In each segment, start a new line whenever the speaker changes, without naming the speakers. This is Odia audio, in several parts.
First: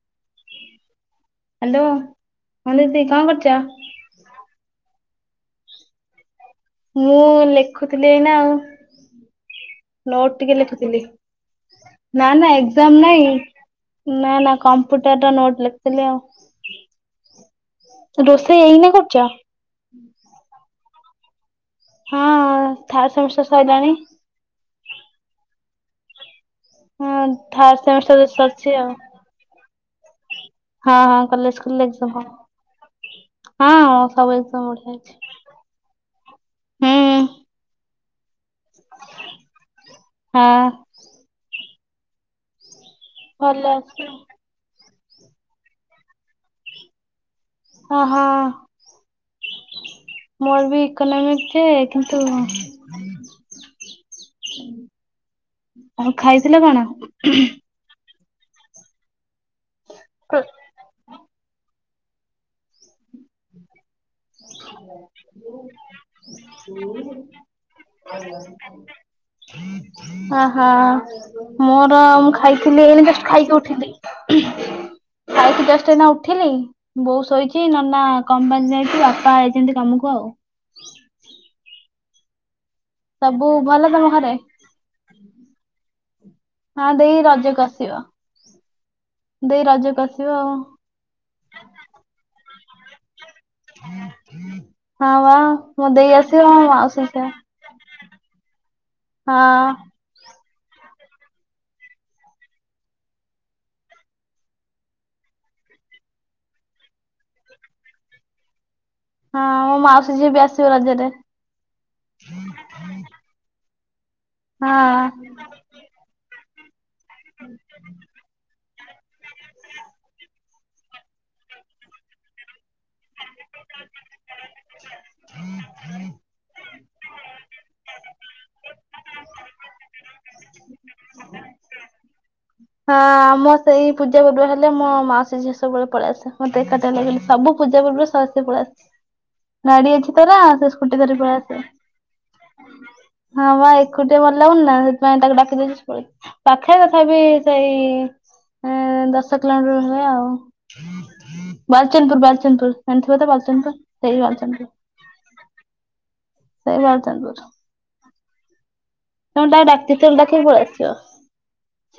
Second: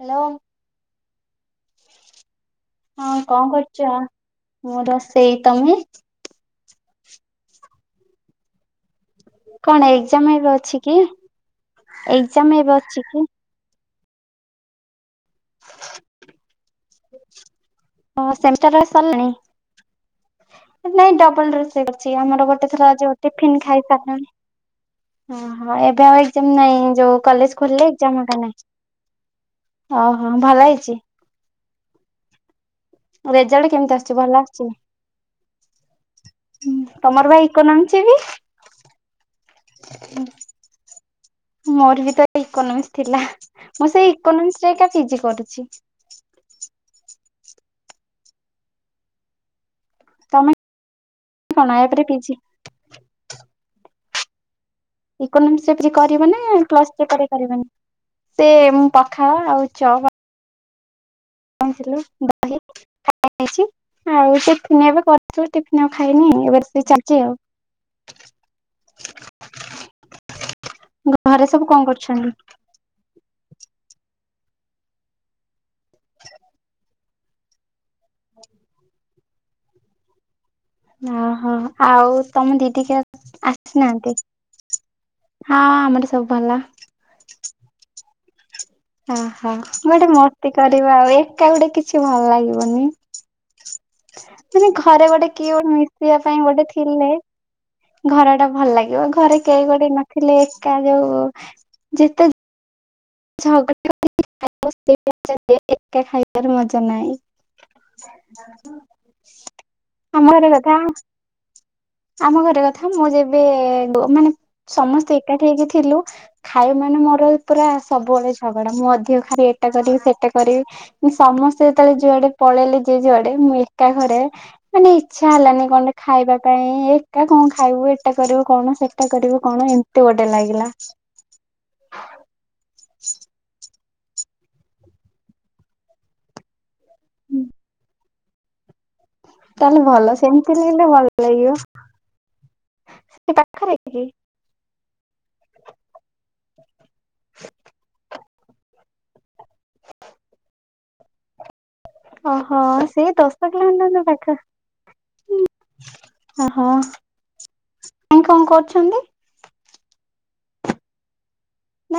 ହ୍ୟାଲୋ
ହାଲୋ, ହଁ ଦିଦି କଣ କରୁଛ?
ମୁଁ ରୋଷେଇ ତମେ?
ମୁଁ ଲେଖୁଥିଲି ଏଇନା ଆଉ।
କଣ ଏକ୍ସାମ୍
ନୋଟ
ଏବେ
ଟିକେ
ଅଛି କି,
ଲେଖୁଥିଲି। ନା ନା
ଏକ୍ସାମ୍ ଏବେ
ଏକ୍ଜାମ
ଅଛି
ନାଇଁ
କି?
ନା ନା କମ୍ପ୍ୟୁଟରର ନୋଟ ଲେଖୁଥିଲି ଆଉ।
ହଁ
ରୋଷେଇ
ସେମିଷ୍ଟାର
ଏଇନା କରୁଛ?
ସରିଲାଣି? ନାଇଁ ଡବଲ ଡ୍ରେସ୍। ଆଜି ଆମର ଗୋଟେ
ହଁ
ଥର
ଥାର୍ଡ
ଆଜି
ସେମିଷ୍ଟର
ଟିଫିନ୍
ସରିଲାଣି।
ଖାଇସାରିଲଣି। ଓହୋଃ ଏବେ ଆଉ [inaudible] ନାଇଁ ଯୋଉ
ହଁ
କଲେଜ
ଥାର୍ଡ
ଖୋଲିଲେ ଏକ୍ଜାମ୍
ସେମିଷ୍ଟର
ହେକା ନାଇଁ। ଅ।
ହଁ-ହଁ କଲେଜ। [unintelligible] ସହ।
ରେଜଲ୍ଟ କେମିତି ଆସୁଛି ଭଲ
ହେଇଛି।
ଆସୁଛି? ହୁଁ ତମର ପା ଇକୋନୋମିକ୍? ଯିବି।
ହଁ।
ମୋର ବି ତ ଇକୋନୋମିକ୍ସ। ଥିଲା
ଭଲ
ମୁଁ
ଅଛି।
ସେଇ ଇକୋନୋମିକ୍ସରେ ଏକା ପିଜି କରୁଛି।
ଓହୋଃ।
ତମେ
ମୋର ବି ଇକୋନୋମିକ
କଣ
ଯେ
ୟାପରେ
କିନ୍ତୁ।
ପିଜି ଇକୋନୋମିକ୍ସ [inaudible]
ଆଉ
କରିବ ନା
ଖାଇଥିଲେ
ପ୍ଲସ୍ ଥ୍ରି
କଣ?
ପରେ କରିବନି। ସେ ପଖାଳ ଆଉ ଚ।
[unintelligible]
କଣ। [unintelligible] [inaudible] ଏବେ କରିଥିଲୁ ଟିଫିନ ଆଉ ଖାଇନି ଏବେ ରୋଷେଇ ଚାଲିଛି ଆଉ।
ଆହା
ଘରେ ସବୁ କଣ
ମୋର
କରୁଛନ୍ତି?
ମୁଁ ଖାଇଥିଲି ଏଇନେ ଜଷ୍ଟ ଖାଇକି ଉଠି। ଖାଇକି ଜଷ୍ଟ ଏଇନା ଉଠିଲି ବୋଉ ଶୋଇଛି ନନା। କମ୍ ବାନି ଯାଇଛୁ ଆ। ଯେମିତି କାମକୁ ଆଉ।
ଓହୋ ଆଉ ତମ ଦିଦି। କେ
ସବୁ ଭଲ ତମ
ଆସିନାହାନ୍ତି?
ଘରେ
ହଁ ଆମର ସବୁ ଭଲ।
ହଁ ଦେଇ ରଜ କରିଥିବ।
ଓହୋ ଗୋଟେ ମସ୍ତି
ଆଉ।
କରିବା ଆଉ ଏକା ଗୁଟେ କିଛି ଭଲ ଲାଗିବ। ବନି। ମାନେ ଘରେ
ହଁ
ଗୋଟେ
ବା
କିଏ ଗୋଟେ
ମୋ ଦେଇ
ମିଶିବା
ଆସିବ
ପାଇଁ
ମୋ
ଗୋଟେ
ମାଉସୀ
ଥିଲେ।
ଆସିବ
ଘର ଟା ଭଲ ଲାଗିବ ଘରେ କେହି
ହଁ।
ଗୋଟେ ନଥିଲେ। ଏକା ଯୋଉ ଯେତେ। ଝଗଡ଼ା ଏକା ଖାଇବାର ମଜା ନାଇଁ।
ହଁ ମୋ ମାଉସୀ
ଆମ
ଝିଅ ବି
ଘର
ଆସିବ
କଥା
ରଜରେ
ଆମ ଘର କଥା ମୁଁ ଯେବେ ମାନେ ସମସ୍ତେ
ହଁ।
ଏକାଠି ହେଇକି ଥିଲୁ ଖାଇ ସେମାନେ ମୁରବି ପୁରା ଝଗଡା ମୁଁ ଅଧିକ ଖାଇବି ଏଟା କରିବି ସେଟା କରିବି ମୁଁ ସମସ୍ତେ ଯେତେବେଳେ ଯୁଆଡେ ପଳେଇଲେ ଯିଏ ଯୁଆଡେ ମୁଁ ଏକା ଘରେ ମାନେ ଇଛା ହେଲାନି କଣଟେ ଖାଇବା ପାଇଁ ଆଉ ଏକା କଣ ଖାଇବୁ ଏଟା କରିବୁ କଣ ସେଟା କରିବୁ କଣ ଏମିତି ଗୋଟେ ଲାଗିଲା।
ହଁ ଆମ ସେଇ ପୂଜା ପର୍ବ ହେଲେ ମୋ ମାଉସୀ ଝିଅ ସବୁବେଳେ ପଳେଇ ଆସେ ମତେ ଏକାଠି ଲଗିଲେ ସବୁ ପୂଜା ପର୍ବରେ ପଳେଇ ଆସେ।
ତାହେଲେ
ଗାଡି
ଭଲ
ଅଛି ତରା
ସେମିତି
ସେ
ଲାଗିଲେ
ସ୍କୁଟି
ଭଲ
ଧରି ପଳେଇ
ଲାଗିବ
ଆସେ
ସେ
ହଁ ବା
ପାଖରେ କି?
ଏକୁଟି ଭଲାଗୁନି ନା ପାଇଁ ତାକୁ ଡାକି ଦେଇଛି ସେପଳେଇବ ପାଖ ତଥାବି ସେଇ ଦଶ କିଲୋମିଟର ଭଳିଆ ଆଉ। ବାଲିଚନ୍ଦପୁର
ଓହୋ
ବାଲିଚନ୍ଦପୁର
ସେଇ
ଜାଣିଥିବ ତ
ଦଶ
ବାଲଚନ୍ଦପୁର
କିଲୋମିଟର ପାଖ
ସେଇ ବାଲଚନ୍ଦପୁର। ସେଇ ବାଲିଚନ୍ଦ୍ରପୁର।
ଆଇ କଣ କରୁଛନ୍ତି।
ଯେତେବେଳେ ଡାକିବି ପଳେଇ ଆସିବ।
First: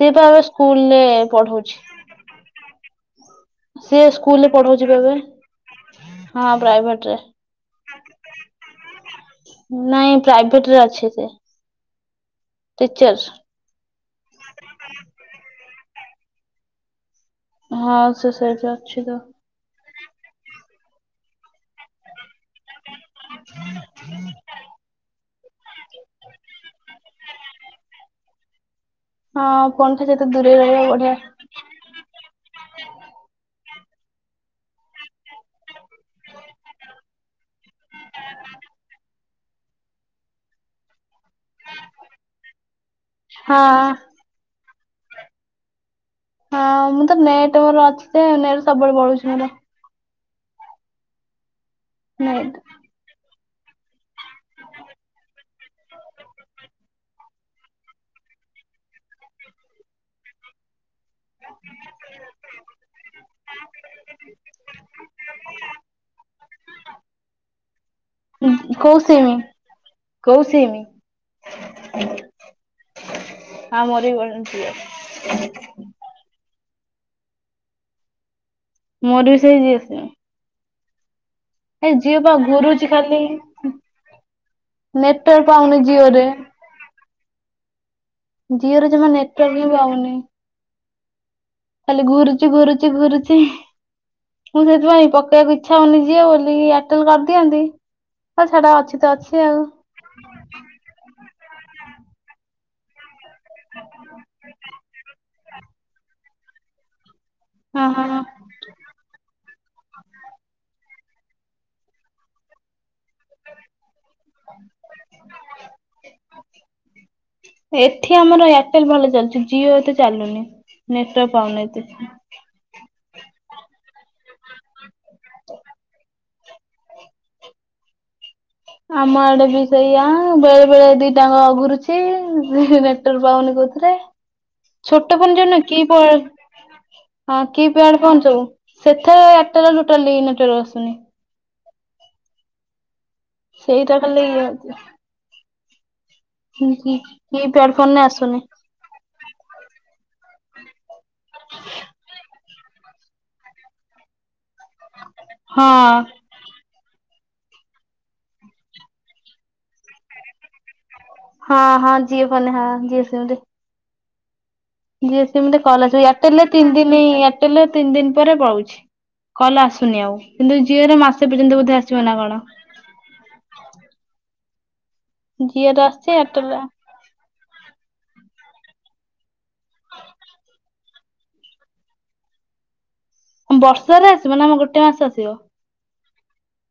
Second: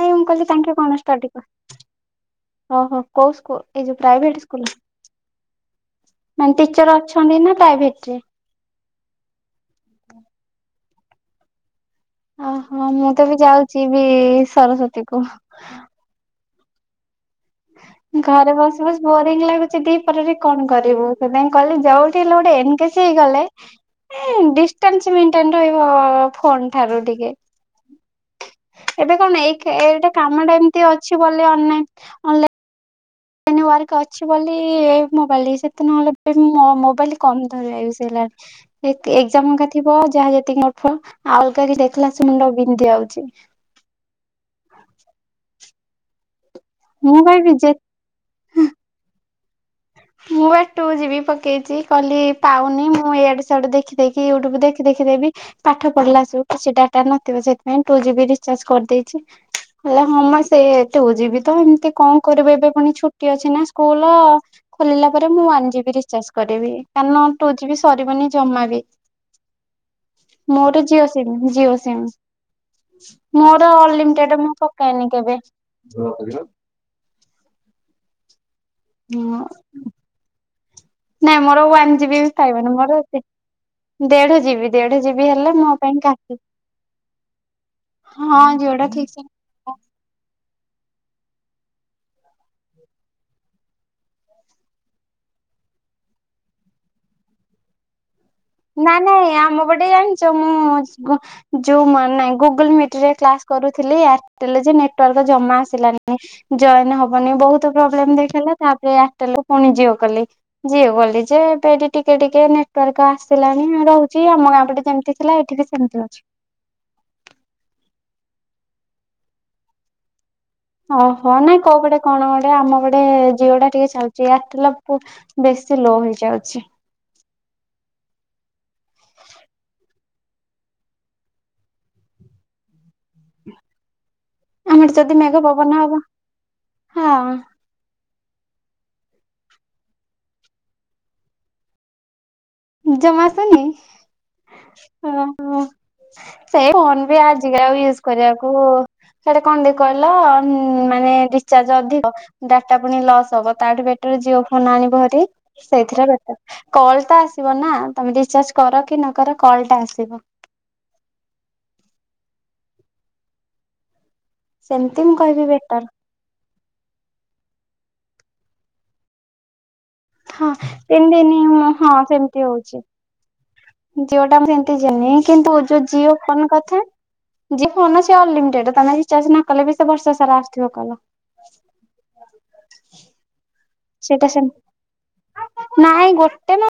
ସିଏ ତ
ମୁଁ
ଏବେ
କହିଲି ତାଙ୍କେ
ସ୍କୁଲ
କଣ
ରେ
ଷ୍ଟଡି
ପଢଉଛି
ଓହୋ କୋଉ ସ୍କୁଲ ଏଇ ଯୋଉ
ସିଏ
ପ୍ରାଇଭେଟ
ସ୍କୁଲରେ
ସ୍କୁଲ
ପଢୁଉଛି ବା ଏବେ ହଁ
ମାନେ ଟିଚର
ପ୍ରାଇଭେଟ୍ ରେ
ଅଛନ୍ତି ନା ପ୍ରାଇଭେଟ ରେ?
ନାଇଁ ପ୍ରାଇଭେଟ୍ ରେ ଅଛି। [unintelligible]
ଓହୋ ମୁଁ
ଟିଚର।
ତ ବି ଯାଉଛି ବି ସରସ୍ଵତୀ କୁ [unintelligible]
ହଁ ସେ
ଘରେ
ସେଇଠି
ବସି
ଅଛି
ବସି
ତ
ବୋରିଙ୍ଗ ଲାଗୁଛି ଦି ଘରେ ବସି କଣ କରିବୁ ସେଥିପାଇଁ କହିଲି ଯୋଉଠି ହେଲେ ଗୋଟେ ଏନ୍ ଗେଜ୍ ଗେଜ୍ ହେଇଗଲେ ଡିଷ୍ଟାନ୍ସ୍ ମେନ ଡିଷ୍ଟାନ୍ନ ରହିବ ଫୋନ ଠାରୁ ଟିକେ ଏବେ କଣ ଏଇ
ହଁ ଫୋନଠୁ
ଏଇଟା
ଯେତେ ଦୂରେଇ
କାମଟା
ରହିବ
ଏମିତି
ବଢିଆ
ଅଛି ବୋଲି ଅମେ ଏନେ ୱାର୍କ ଅଛି ବୋଲି ମୋବାଇଲ ସେତେ ନହେଲେ ମୋବାଇଲ କମ୍ ଧରେ। ଚଲାଏ ଏକ୍ଜାମ୍ ଏକା ଥିବ ଯାହା ଯେତିକି ଅଳ୍ପ ଆଉ ଅଲଗା ଯେତିକି ଦେଖିଲା ସେ ମୁଣ୍ଡ ବିନ୍ଧି ଯାଉଛି।
ହଁ।
[inaudible]
ହଁ ମୁଁ ତ
ବା
ନେଟ୍
ବିଜେ
ମୋର ଅଛି ସେ ରେଟ୍ ସବୁବେଳେ ବଳୁଛି ମୋର।
ମୁଁ ବାଟୁ କୁ ଯିବି ପକେଇଛି। କଲି
ନେଟ୍
ପାଉନି ମୁଁ ଇଆଡେ ସି ସ୍ଯାଡ଼ୁ ଦେଖିଦଖି ୟୁଟ୍ୟୁବ ଦେଖି ଦେଖି ଦେବି ପାଠ ପଢି଼ଲା ସବୁ କିଛି ଡାଟା ନଥିବ ସେଥିପାଇଁ ଟୁ ଜିବ ରିଚାର୍ଜ କରିଦେଇଛି। ହେଲେ ହଁ ସେ ଟୁ ଯିବି ତ ଏମିତି କଣ କରିବୁ ଏବେ ପୁଣି ଛୁଟି ଅଛି ନା ସ୍କୁଲ। ମୁଁ ୱାନ୍ ଜିବି ରିଚାର୍ଜ କରିବି କାରଣୁ ଟୁ ଜିବି। ସରିବନି ଜମା ବି
କୋଉ ସିମ୍? କୋଉ ସିମ୍
ମୋର ଜିଓ ସିମ୍ ଜିଓ ସିମ୍। [inaudible] ମୋର
ହଁ ବି
ଅଲ୍ଲିମିଟେଟ୍ ମୁଁ
ଜିଓ
ପକାଏନି କେବେ।
ମୋର ବି ସେଇ ଜିଓ ସିମ୍।
ନାଇଁ ମୋର
ଏ
ୱାନ ଜିବି
ଜିଓ ପା
ପଇବନି
ଘୁରୁଛି
ମୋର
ଖାଲି
ଦେଢ଼ ଜିବି ଦେଢ଼ ଜିବି
ନେଟୱାର୍କ
ହେଲେ ମୋ
ପାଉନି
ପାଇଁ
ଜିଓରେ।
କାଫି ହଁ
ଜିଓରେ
ଜିଓଟା
ଜମା
ଠିକ୍
ନେଟୱାର୍କ ହିଁ ପାଉନି ଖାଲି ଘୁରୁଛି ଘୁରୁଛି ଘୁରୁଛି ମୁଁ ସେଥିପାଇଁ ପକେଇବାକୁ ଇଚ୍ଛା ହଉନି ଯିଅ ବୋଲି ଏୟାରଟେଲ କରିଦିଅନ୍ତି। ହଉ ଛାଡ ଅଛି
ନାଇ
ତ
ନାଇଁ
ଅଛି ଆଉ
ଆମ ପଟେ ଜାଣିଛ ମ ମୁଁ ଜୋଉ ମା ନାଇଁ ଗୁଗୁଲ୍ ମିଟ ରେ କ୍ଲାସ କରୁଥିଲି ଏୟାରଟେଲ ଯେ ନେଟୱାର୍କ ଜମା ଆସିଲାନି ଜଏନ୍ ହବ୍ ମାନେ ବହୁତ
ହଁ ହଁ।
ପ୍ରୋବ୍ଲେମ୍
ହଁ
ଦେଖଲା ତାପରେଟା ୟାରଟେଲ୍। ପୁଣି ଜିଓ କଲି ଜିଓ କଲି ଯେ ଏବେଠି ଟିକେ ଟିକେ ନେଟୱାର୍କ ଆସ୍। ଆସିଳାଣି ରହୁଛି। ଆମ ଗାଁ ପଠେ ଯେମିତି ଥିଲା ଏଠି ବି ସେମିତି ଅଛି।
ଠି ଆମର ଏୟାରଟେଲ ଭଲ ଚାଲୁଛି ଜିଓ ଏ ତ ଚାଲୁନି। ନେଟୱାର୍କ
ଓହୋ ନାଇଁ
ପାଉନି
କୋଉ
ଏତେ।
ଗଟେ କଣ କଟେ ଆମ ଗଟେ ଜିଓ ଟା ଟିକେ ଚାଲଚି ଏଆରଟେଲ ବେଶୀ ଲୋ ହେଇଯାଉଛି। ଆଚ୍ଛା।
ଆମ ଆଡେ ବି ସେଇଆ ବେଳେ ବେଳେ ଦି ଟାଙ୍କ ଅଘୁରୁଛି ପାଉନି କହୁଥିଲେ
ଆମର ଯଦି
ଛୋଟ ଫୋନ୍
ମେଘ
ଯୋଉ
ପବନ
କି
ହବ
ହଁ
ହଁ
କିପ୍ଯାଡ଼୍। କଣ ସବୁ ସେଠାରେ ଆଠ୍ ଟାରୁ ଟୋଟାଲି ନେଟୱାର୍କ ଆସୁନି।
ଜମାଆସୁନି
ସେଇଟା ଖାଲି
ଓହୋ ସେ ଫୋନ୍ ବି
କି
ଆଜ
ପ୍ୟାଡ
ଆଉ
ଫୋନରେ
ୟୁଜ
ଆସୁନି।
କରିବାକୁ ସେଟା କଣ ଗଲା ଆଉ ଉଁ ମ୍ ମ୍। ମାନେ ରିଚାର୍ଜ ଅଧିକ। ଡାଟା ପୁଣି ଲସ୍ ହବ ତାଠୁ ବେଟର ଜିଓ ଫୋ ଧାନ ଆଣିବ ହେରି
ହଁ
ସେଇଥିରେ ବେଟର୍। କଲ ତ ଆସି ନା ତମେ ରିଚାର୍ଜ କର କି ନ କର କଲ ଟା ଆସିବ।
ହଁ ହଁ ଜିଅ ଫୋନ ରେ ହଁ ଜିଅ ସିମ୍ ରେ।
ସେମିତି ମୁଁ
ଜିଓ
କହିବି
ସିମରେ
ବେଟର
କଲ ଆସିବ, ଇଆରଟେଲ୍ ରେ ତିନ୍ ଦିନି ଇଆରଟେଲ୍‌ ରେ ତିନ୍‌ ଦିନ୍‌ ପରେ ବଳୁଚି କଲ ଆସୁ ନି ଆଉ
ହଁ
କିନ୍ତୁ ଜିଓ ରେ
ତିନି
ମାସେ
ଦିନି
ପର୍ଯ୍ୟନ୍ତ ବୋଧେ ଆସିବ ନା କଣ?
ଯୋଉଟା ମୁଁ କେଜାଣି କିନ୍ତୁ ଯୋଉ
ରେ ଆସୁଛି
ଜିଓ ଫୋନ୍
ଏୟାରଟେଲ ରେ
କଥା ଫୋନ୍ ଅଛି ଅନଲିମିଟେଡ ତମେ ଚାଷ ନ କଲେ ବି ସେ ବର୍ଷ ସାରା ଆସଥିବ କଲ।
ବର୍ଷରେ
ସେଇଟା
ଆସିବ ନା
ସେମିତି
ଆମର ଗୋଟେ ମାସ ଆସିବ।
ଗୋଟେ ନା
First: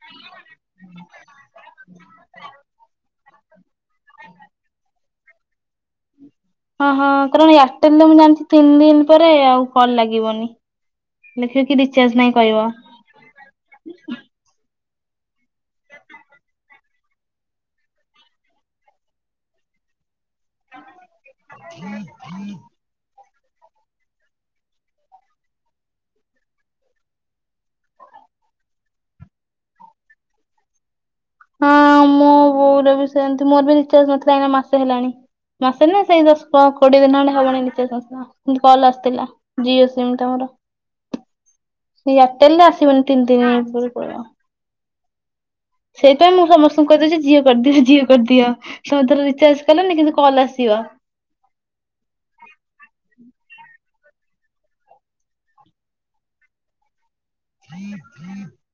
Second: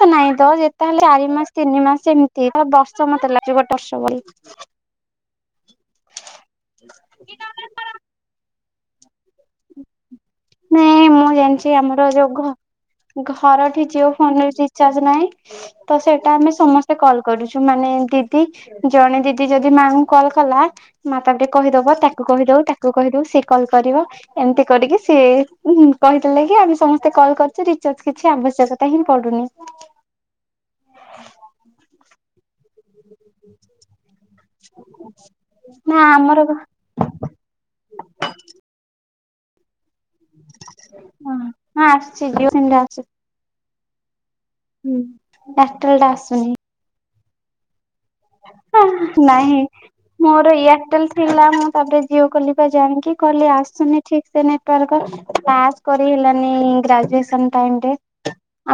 ସ ନାଇଁ ତ ଯେତେହଲେ ଚାରି ମାସ ତିନି ମାସ ଏମିତି ତ ବର୍ଷ ସମସ୍ତେ ଲାଜ ର୍ଶବଳୀ
ହଁ ହଁ କାରଣ ଏୟାରଟେଲରେ ମୁଁ ଜାଣିଛି। ତିନି ଦିନ। ପରେ ଆଉ କଲ ଲାଗିବନି।
ନାଇଁ ମୁଁ
ଲେଖିବ
ଜାଣିଛି
କି
ଆମର
ରିଚାର୍ଜ ନାହିଁ
ଯୋଉ
କହିବ।
ଘ ଘରଠି ଯିଓ ଫୋନ ରିଚର୍ଜ ନାଇ ତ ସେଇଟା ଆମେ ସମସ୍ତେ କଲ୍ କରୁଛୁ ମାନେ ଦିଦି ଜଣେ ଦିଦି ଯଦି ମାଇଁ କଲ୍ କଲା ମା ତା ଟିକେ କହିଦବ ତାକୁ କହିଦଉ ତାକୁ କହିଦଉ ସେ। କଲ କରିବ ଏମିତି କରିକି। ସେି କହିଥିଲେ କି ଆମେ ସମସ୍ତେ କଲ କରିୁଛେ ରିଚାର୍ଜ କିଛି ଆବଶ୍ୟକତା ହିଁ ପଡୁନି।
ହଁ ମୁଁ ବୋ। ସେମିତ ମୋର ବି ରିଚାଜ୍ ନଥିଲା। ହେଲାଣି ମାସେ ନା ସେଇ
ଆମର
ଦଶ
ହଁ
କୋଡିଏ ଦିନ ଖଣ୍ଡେ ହବନି ନିେ ସଂସ କିନ୍ତୁ କଲ ଆସିଥିଲା। ଯି। ସେମତିମର
ହଁ
ସେ
ଆସୁଛି ଜିଓ ସିମ୍
ଏୟାରଟେଲ
ଟା
ଆସିବନି
ଆସୁଛି।
ତିନି ଦିନି ପରେ। [inaudible]
ହୁଁ। ଏୟାରଟେଲ ଟା
ସେଇଥିପାଇଁ ମୁଁ ସମସ୍ତଙ୍କୁ କହିଦେଛି। ଯିଓ କରିଦିଅ ଯିଓ।
ନାଇଁ
କଲ୍
ମୋର
ଆସିବ
ଏୟାରଟେଲ ଥିଲା ମୁଁ ତାପରେ ଜିଓ କଲିବା ଯାଇକି କହିଲି ଆସୁନି। ଠିକ ସେ ନେଟୱାର୍ ପାସ୍ କରି ହେଲାନି ଗ୍ରାଜୁ।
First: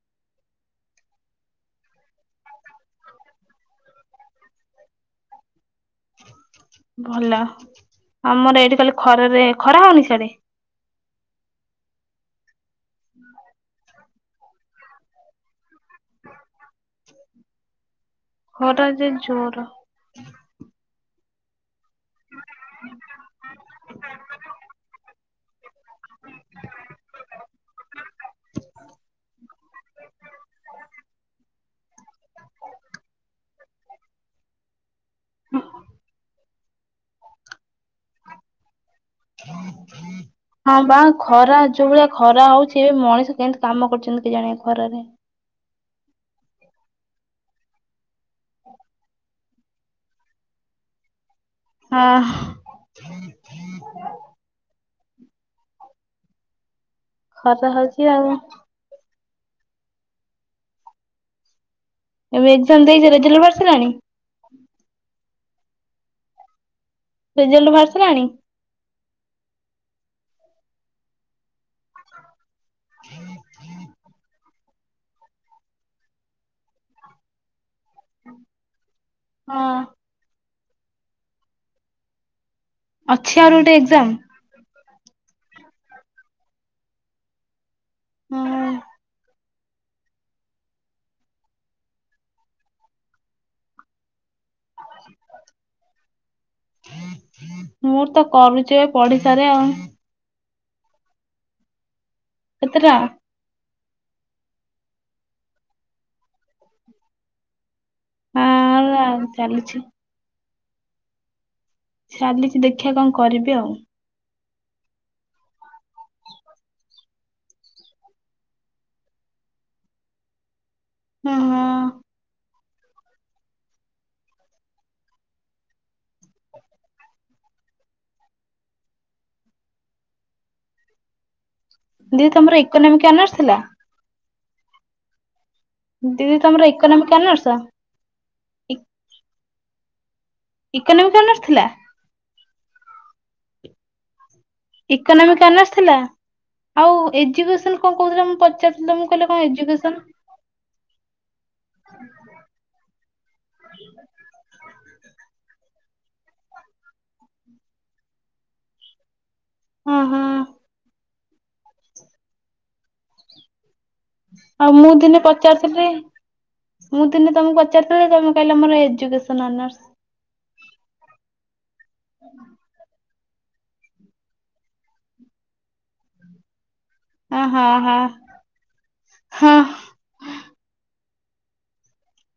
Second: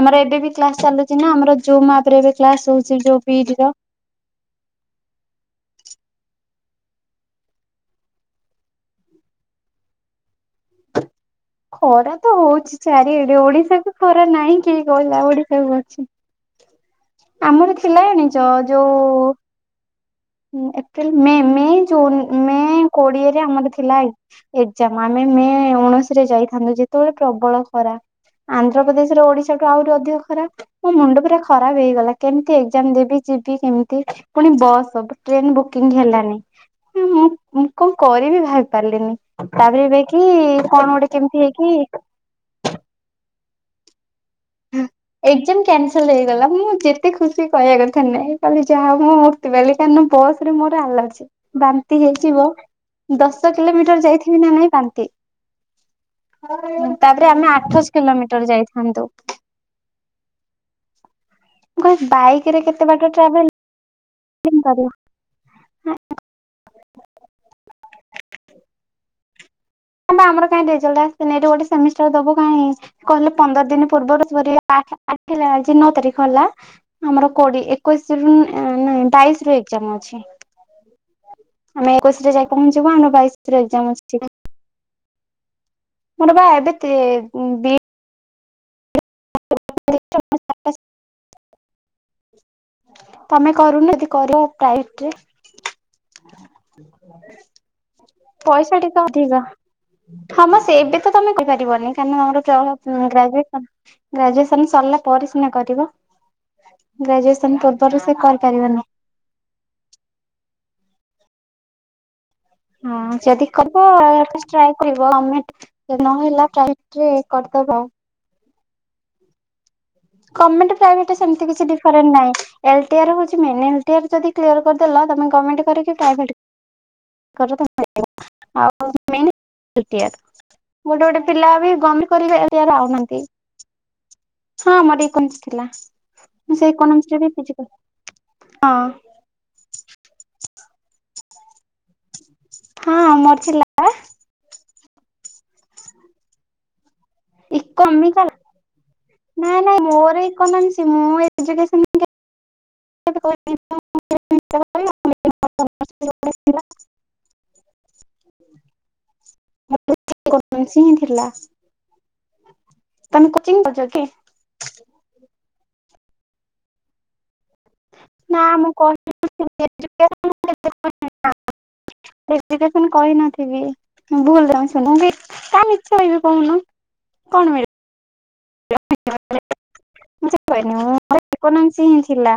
ଆମର ଏବେ ବି। କ୍ଲାସ ଚାଲୁଛି ନା ଆମର ଜୁନ୍ ମାର୍ଚ୍ଚ ରେ ଏବେ କ୍ଲାସ ହଉଚି ଯୋଉ ପି ଯୁଗ।
ଭଲ ଆମର ଏଇଠି ଖାଲି ଖରାରେ ଖରା ହଉନି ସିଆଡେ।
ଖରା ତ ହଉଛି ଚାରିଆଡେ ଓଡିଶାକୁ ଖରା ନାହିଁ କିଏ କହିଲା ଓଡିଶାକୁ ଅଛି। ଆମର। ସିଲାଣିଛ
ଖରା ଯେ
ଯୋଉ।
ଜୋର।
ହଁ ଏପ୍ରିଲ ମେ ମେ। ମେ କୋଡିଏରେ ଆମର ଥିଲା ଏଜାମ ଆମେ ମେ ଉଣେଇଶି ରେ ଯାଇଥାନ୍ତୁ ଯେତେବେଳେ ପ୍ରବଳ ଖରାପ ଆନ୍ଧ୍ରପ୍ରଦେଶରେ ଓଡିଶାଠୁ ଆହୁରି ଅଧିକ ଖରାପ ମୋ ମୁଣ୍ଡ ପୁରା ଖରାପ ହେଇଗଲା କେମିତି ଏଜାମ ଦେବି ଯିବି କେମିତି ପୁଣି ବସ୍ ହବ ଟ୍ରେନ ବୁକିଂ ହେଲାନି [inaudible] ହ ମୁଁ କଣ କରିବି ଭାବ କଣ
ହଁ ବା
ଗୋଟେ କେମିତି
ଖରା
ହେଇକି
ଯୋଉ ଭଳିଆ ଖରା ହଉଛି ଏବେ ମଣିଷ କେମତି କାମ କରୁଛନ୍ତି କି ଜଣେ
ଏକସ [inaudible] ହେଇଗଲା ମୁଁ ଯେତେ ଖୁସି କହିବା କଥା ନାଇଁ କାଲି ଯାହା ମୁଁ ସେତବେ କାହିଁ ବସ ରେ ମୋର ଆଲ୍ ଅଛି ବାନ୍ତି
ହଁ
ହେଇଯିବ ଦଶ କିଲୋମିଟର ଯାଇଥିବି ନା ନାଇଁ ବାନ୍ତି ହଁ ତାପରେ ଆମେ
ଖରା
ଆଠଶ
ହଉଛି ଆଉ
କିଲୋମିଟର ଯାଇଥାନ୍ତୁ, [unintelligible]
ଏମେ ଏକ୍ଜାମ ଦେଇଛ ରରେଜଲଟ ଭସ ନାଣି
କେ କରିବା ହଁ।
ରେଜାଲ୍ଟ ବହାରିସରିଲାନି?
ନା ପା ଆମର କାଇଁ ରେଜୁଲ୍ଟ ଆସିନି ଏଇଠି ଗୋଟେ ସେମିଷ୍ଟାର ଦବ କାଇହିଁ କହିଲେ ପନ୍ଦର ଦିନ ପୂର୍ବରୁ ଠ ଆଠ ହେଲା ଆଜି ନଅ ତାରିଖ ହେଲା ଆମର କୋଡି କୋଇ ସିରିବୁନୁ ଏ ନାଇଁ ବାଇଶର
ହଁ
ଏଗଜାମ୍ ଅଛି। [inaudible] ଆମେ ଏକ ପହଞ୍ଚିବ ଆମ
ଅଛି ଆହୁରି ଗୋଟେ
ବାଇଶରେଜାମ
ଏକ୍ଜାମ?
ଅଛିି କ ମୋର ବା ଏବେ
ହୁଁ।
[unintelligible] ତମେ କରୁନ ଯଦି କରିବ
ମୁଁ ତ କରୁଛି
ପଇସା
ଏବେ
ଟିକେ ଅଧିକ
ପଢିସାରେ ଆଉ
ହଁ ମ ସେ ଏବେ ତମେ କହିପାରିବନି କହି ଆମରଳ
କେତେଟା?
ଗ୍ରାଜୁଏସନ୍ ଗ୍ରାଜୁଏସନ ସରିଲା ପରେ ସିନା କରିବ ଗ୍ରାଜୁଏସନ ର ସେ କରିକାରିବନି
ହଁ ଚାଲିଛି ଚାଲିଛି ଦେଖିବା କଣ କରିବି ଆଉ।
ଟ୍ରଏ କରିବା ତମେ ନହେଲା କରିଦବା କମେଣ୍ଟ ଟ
ହଁ
ସେମିତି କିଛି
ହଁ
ଡିଫରେନ୍ସ ନାହିଁ। ଏଲଟିର ହଉଛି ମେନ୍ ଏଲ୍ଟିର ଯି କ୍ଲିୟର କରିଦେ ତମେ କମେଣ୍ଟ କରିକି ତାଗଡ଼ ଆଉ [unintelligible] ଗୋଟେ ଗୋଟେ ପିଲା ବି ଗମେଣ୍ଟ କରି
ଦିଦି ତମର
ଏଲଟିଆର
ଇକୋନୋମିକ
ପାଉନାହାନ୍ତି।
ଅନର୍ସ ଥିଲା।
ହଁ ମୋର ଇକୋନୋମିକ ଥିଲା
ଦିଦି
ମୁଁ
ତମର
ସେଇ
ଇକୋନୋମିକ
ଇକୋନୋମିକ୍ସରେ ବି ପି
ଅନର୍ସ?
ଜି କରୁ ହଁ।
ଇକୋନୋମିକ ଅନର୍ସ ଥିଲା।
ହଁ ମୋର ଥିଲା।
ଇକୋନୋମିକ ଅନର୍ସ ଥିଲା। ଆଉ ଏଜୁକେସନ କଣ
ଏକୋନୋମିକ
କହୁଥିଲା ମୁଁ ପଚାରୁଥିଲି ତମକୁ କହିଲେ କଣ
ନାଇଁ ନାଇଁ
ଏଜୁକେସନ
ମୋର ଇକୋନୋମିକ୍ସ ମୁଁ ଏଜୁକେସନ୍ [unintelligible]
ହଁ ହଁ
[unintelligible] [unintelligible] ହିଁ ଥିଲା। [inaudible] ତମେ କୋଚିଂ ଯାଉଛ କି?
ଆଉ ମୁଁ ଦିନେ ପଚାରୁଥିଲି। ମୁଁ ଦିନେ ତମକୁ ପ
ନା ମୁଁ କହିନି [unintelligible] ଏଯୁକେଶନ କହିନଥି ଥିବି ଭୁଲ ତମେ ଶୁଣ କାଇଁ ମିଛା କିବି କହୁନ? କଣ
ହଁ
ମିଳିବ?
ହଁ। ହଁ।
ମୁଁ ସେ କହିନି ମୋର ଇକୋନୋମିକସ୍ ହିଁ ଥିଲା।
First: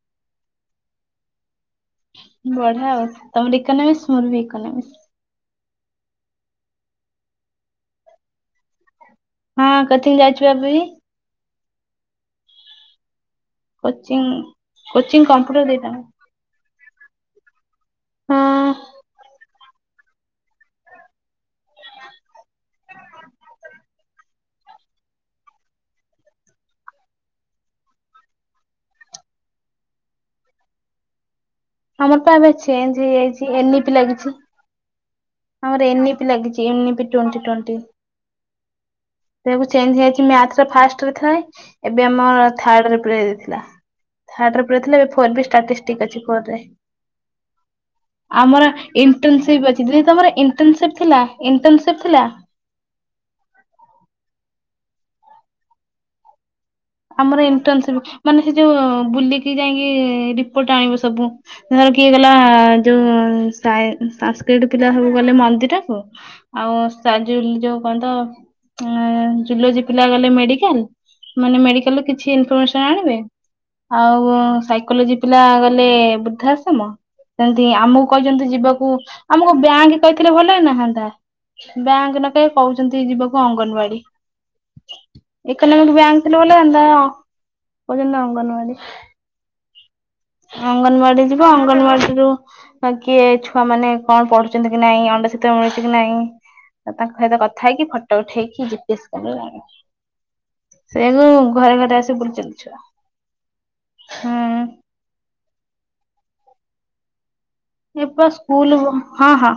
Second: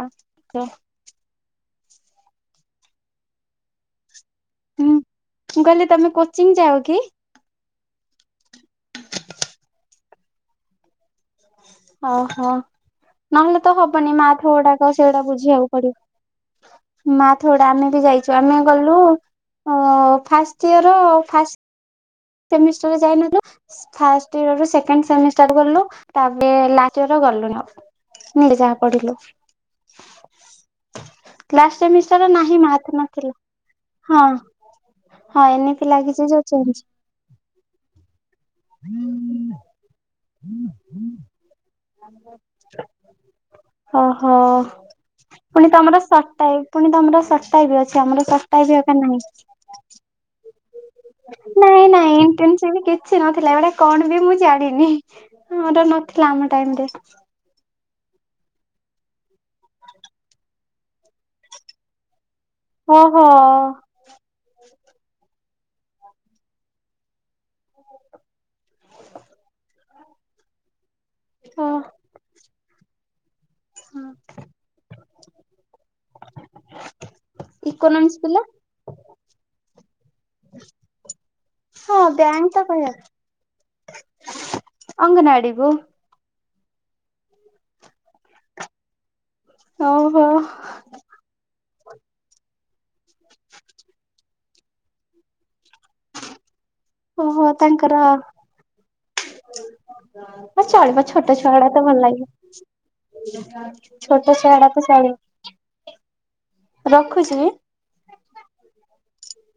ବଢିଆ ଆଉ ତମର ଇକୋନୋମିକ୍ସ ମୋର ବି ଇକୋନୋମିକସ୍।
ମୁଁ କହିଲି ତମେ କୋଚିଂ ଯାଅ କି?
ହଁ କୋଚିଂ ଯାଇଚି ପା ଏବେ ବି।
ଓହୋ। ନହେଲେ ତ ହବନି
କୋଚିଂ
ମ୍ୟାଥ୍ ଗୁଡାକ ସେଗୁଡା
କୋଚିଂ କମ୍ପ୍ୟୁଟର
ବୁଝିବାକୁ
ଦିଟା
ପଡିବ। ମ୍ୟାଥ୍ ଗୁଡା ଆମେ ଯାଇଛୁ
ହଁ
ଆମେ ଗଲୁ। ଓ ଫାଷ୍ଟ ଇୟର ଫାଷ୍ଟ ସେମିଷ୍ଟାର୍ ରେ ଯାଇନଥିଲୁ ଫା [unintelligible] ରୁ ସେକେଣ୍ଡ ସେମିଷ୍ଟାର ଗଲୁ ତାପରେ ଲାଷ୍ଟ ଇୟର ରେ ଗଲୁନୁ ଆଉ [unintelligible] ଯାହା ପଢ଼ିଲୁ।
ଆମର ତ ଏବେ ଚେଞ୍ଜ ହେଇଯାଇଚି ଏ ନ ପି
ହଁ
ଲାଗିଚି।
ହଁ ଏ ନି ପି ଲାଗିଚି ଯେ ଚେଞ୍ଚ
ଟ୍ୱଣ୍ଟି ଟ୍ୱଣ୍ଟି। ସେ ବି ଚେଞ୍ଚ ହେଇ ମ୍ୟାଥ ରେ ଫାଷ୍ଟରେ ଥାଏ। ଏବେ ଆମର ଥାର୍ଡରେ ପୁରେଇଦେଇଥିଲା
ଓହୋ
ଥାର୍ଡ ରେ ପୁରେଇଥିଲା ଏବେ ଫୋର୍ ବି
ପୁଣି ତମର
ଷ୍ଟାଟିଷ୍ଟିକ୍ ଅଛି
ସର୍ଟ
ଫୋର୍ ରେ
ଟାଇପ୍ ପୁଣି ତମର ସର୍ଟ ଟାଇପ୍ ଅଛି ସର୍ଟ
ଆମର
ଟାଇପ୍ ହେକା ନାହିଁ
ଇନଟର୍ଣ୍ଣସିପ୍ ଅଛି ଧୀରେ ଆମର ଇନ୍
ନାଇଁ ନାଇଁ ଇନଟର୍ଣ୍ଣସିପ୍ କିଛି ନଥିଲା ଏଗୁଡା କଣ ବି ମୁଁ ଜାଣିନି। ମୋର ନଥିଲା ଆମ ଟାଇମ୍ ରେ
ଆମର ଇଣ୍ଟର୍ନସିପ୍ ମାନେ ସେ ଯୋଉ ବୁଲିକି ଯାଇକି ରିପୋର୍ଟ ଆଣିବୁ ସବୁ ଧର କିଏ କେ ଲା ଯୋଉ
ଓହୋ
ସାଇ ସାନସ୍କ୍ରିଟ ପିଲା ସବୁ ଗଲେ ମନ୍ଦି [unintelligible] ଆଉ ସା ଯୋଉ ଲି ଯୋଉ କନ୍ ତ ଯୁଲୋଜିବପିଲା ଗଲେ ମେଡିକାଲ। ମାନେ
ଓ
ମେ କିଛି ଇନଫମସନ ଆଣିବେ ଆଉ ସାଇକେଲ ଯ ପିଲା ଗଲେ ବୃଦ୍ଧା ଆଶ୍ରମ ସେମିତି ଆମକୁ
ଇକୋନୋମିକ୍ସ ପିଲା
କହିଛନ୍ତି ଯିବାକୁ ଆମକୁ ବ୍ୟାଙ୍କ କହିଥିଲେ ଭଲ ନାହାନ୍ତା
ହଁ
ବ୍ୟାଙ୍କ ନକ
ତ କହିବା
କହୁଛନ୍ତି ଯିବାକୁ ଅଙ୍ଗନବାଡି
ଅଙ୍ଗନବାଡି
ଏକ
କୁ
ବ୍ୟାଙ୍କ ଥିଲେ ଭଲ? ଲ ଭଜ ନା ଅଙ୍ଗନବାଡି
ଓହୋ
ଅଙ୍ଗନବାଡି ଯିବା ଅଙ୍ଗନବାଡିରୁୁ କିଏ ଛୁଆ ମାନେ କଣ ପଢୁ କି ନାଇଁଣ୍ଡ ମିଳୁଛି କି ନାଇଁ ତାଙ୍କ ସହିତ
ଓହୋ
କଥା ହେଇକି
ତାଙ୍କର
ଫଟୋ ଉଠେଇକି ଜିତିସ କ ମିିଲାଣି ସେୁ!
ମ ଲାଗିଲେ
ହୁଁ
ଛୋଟ ଶଆଡ ତ ଶା [unintelligible] ରଖୁଛି କି [unintelligible]
ଏପ ସ୍କୁୁଲ ହଁ ହଁ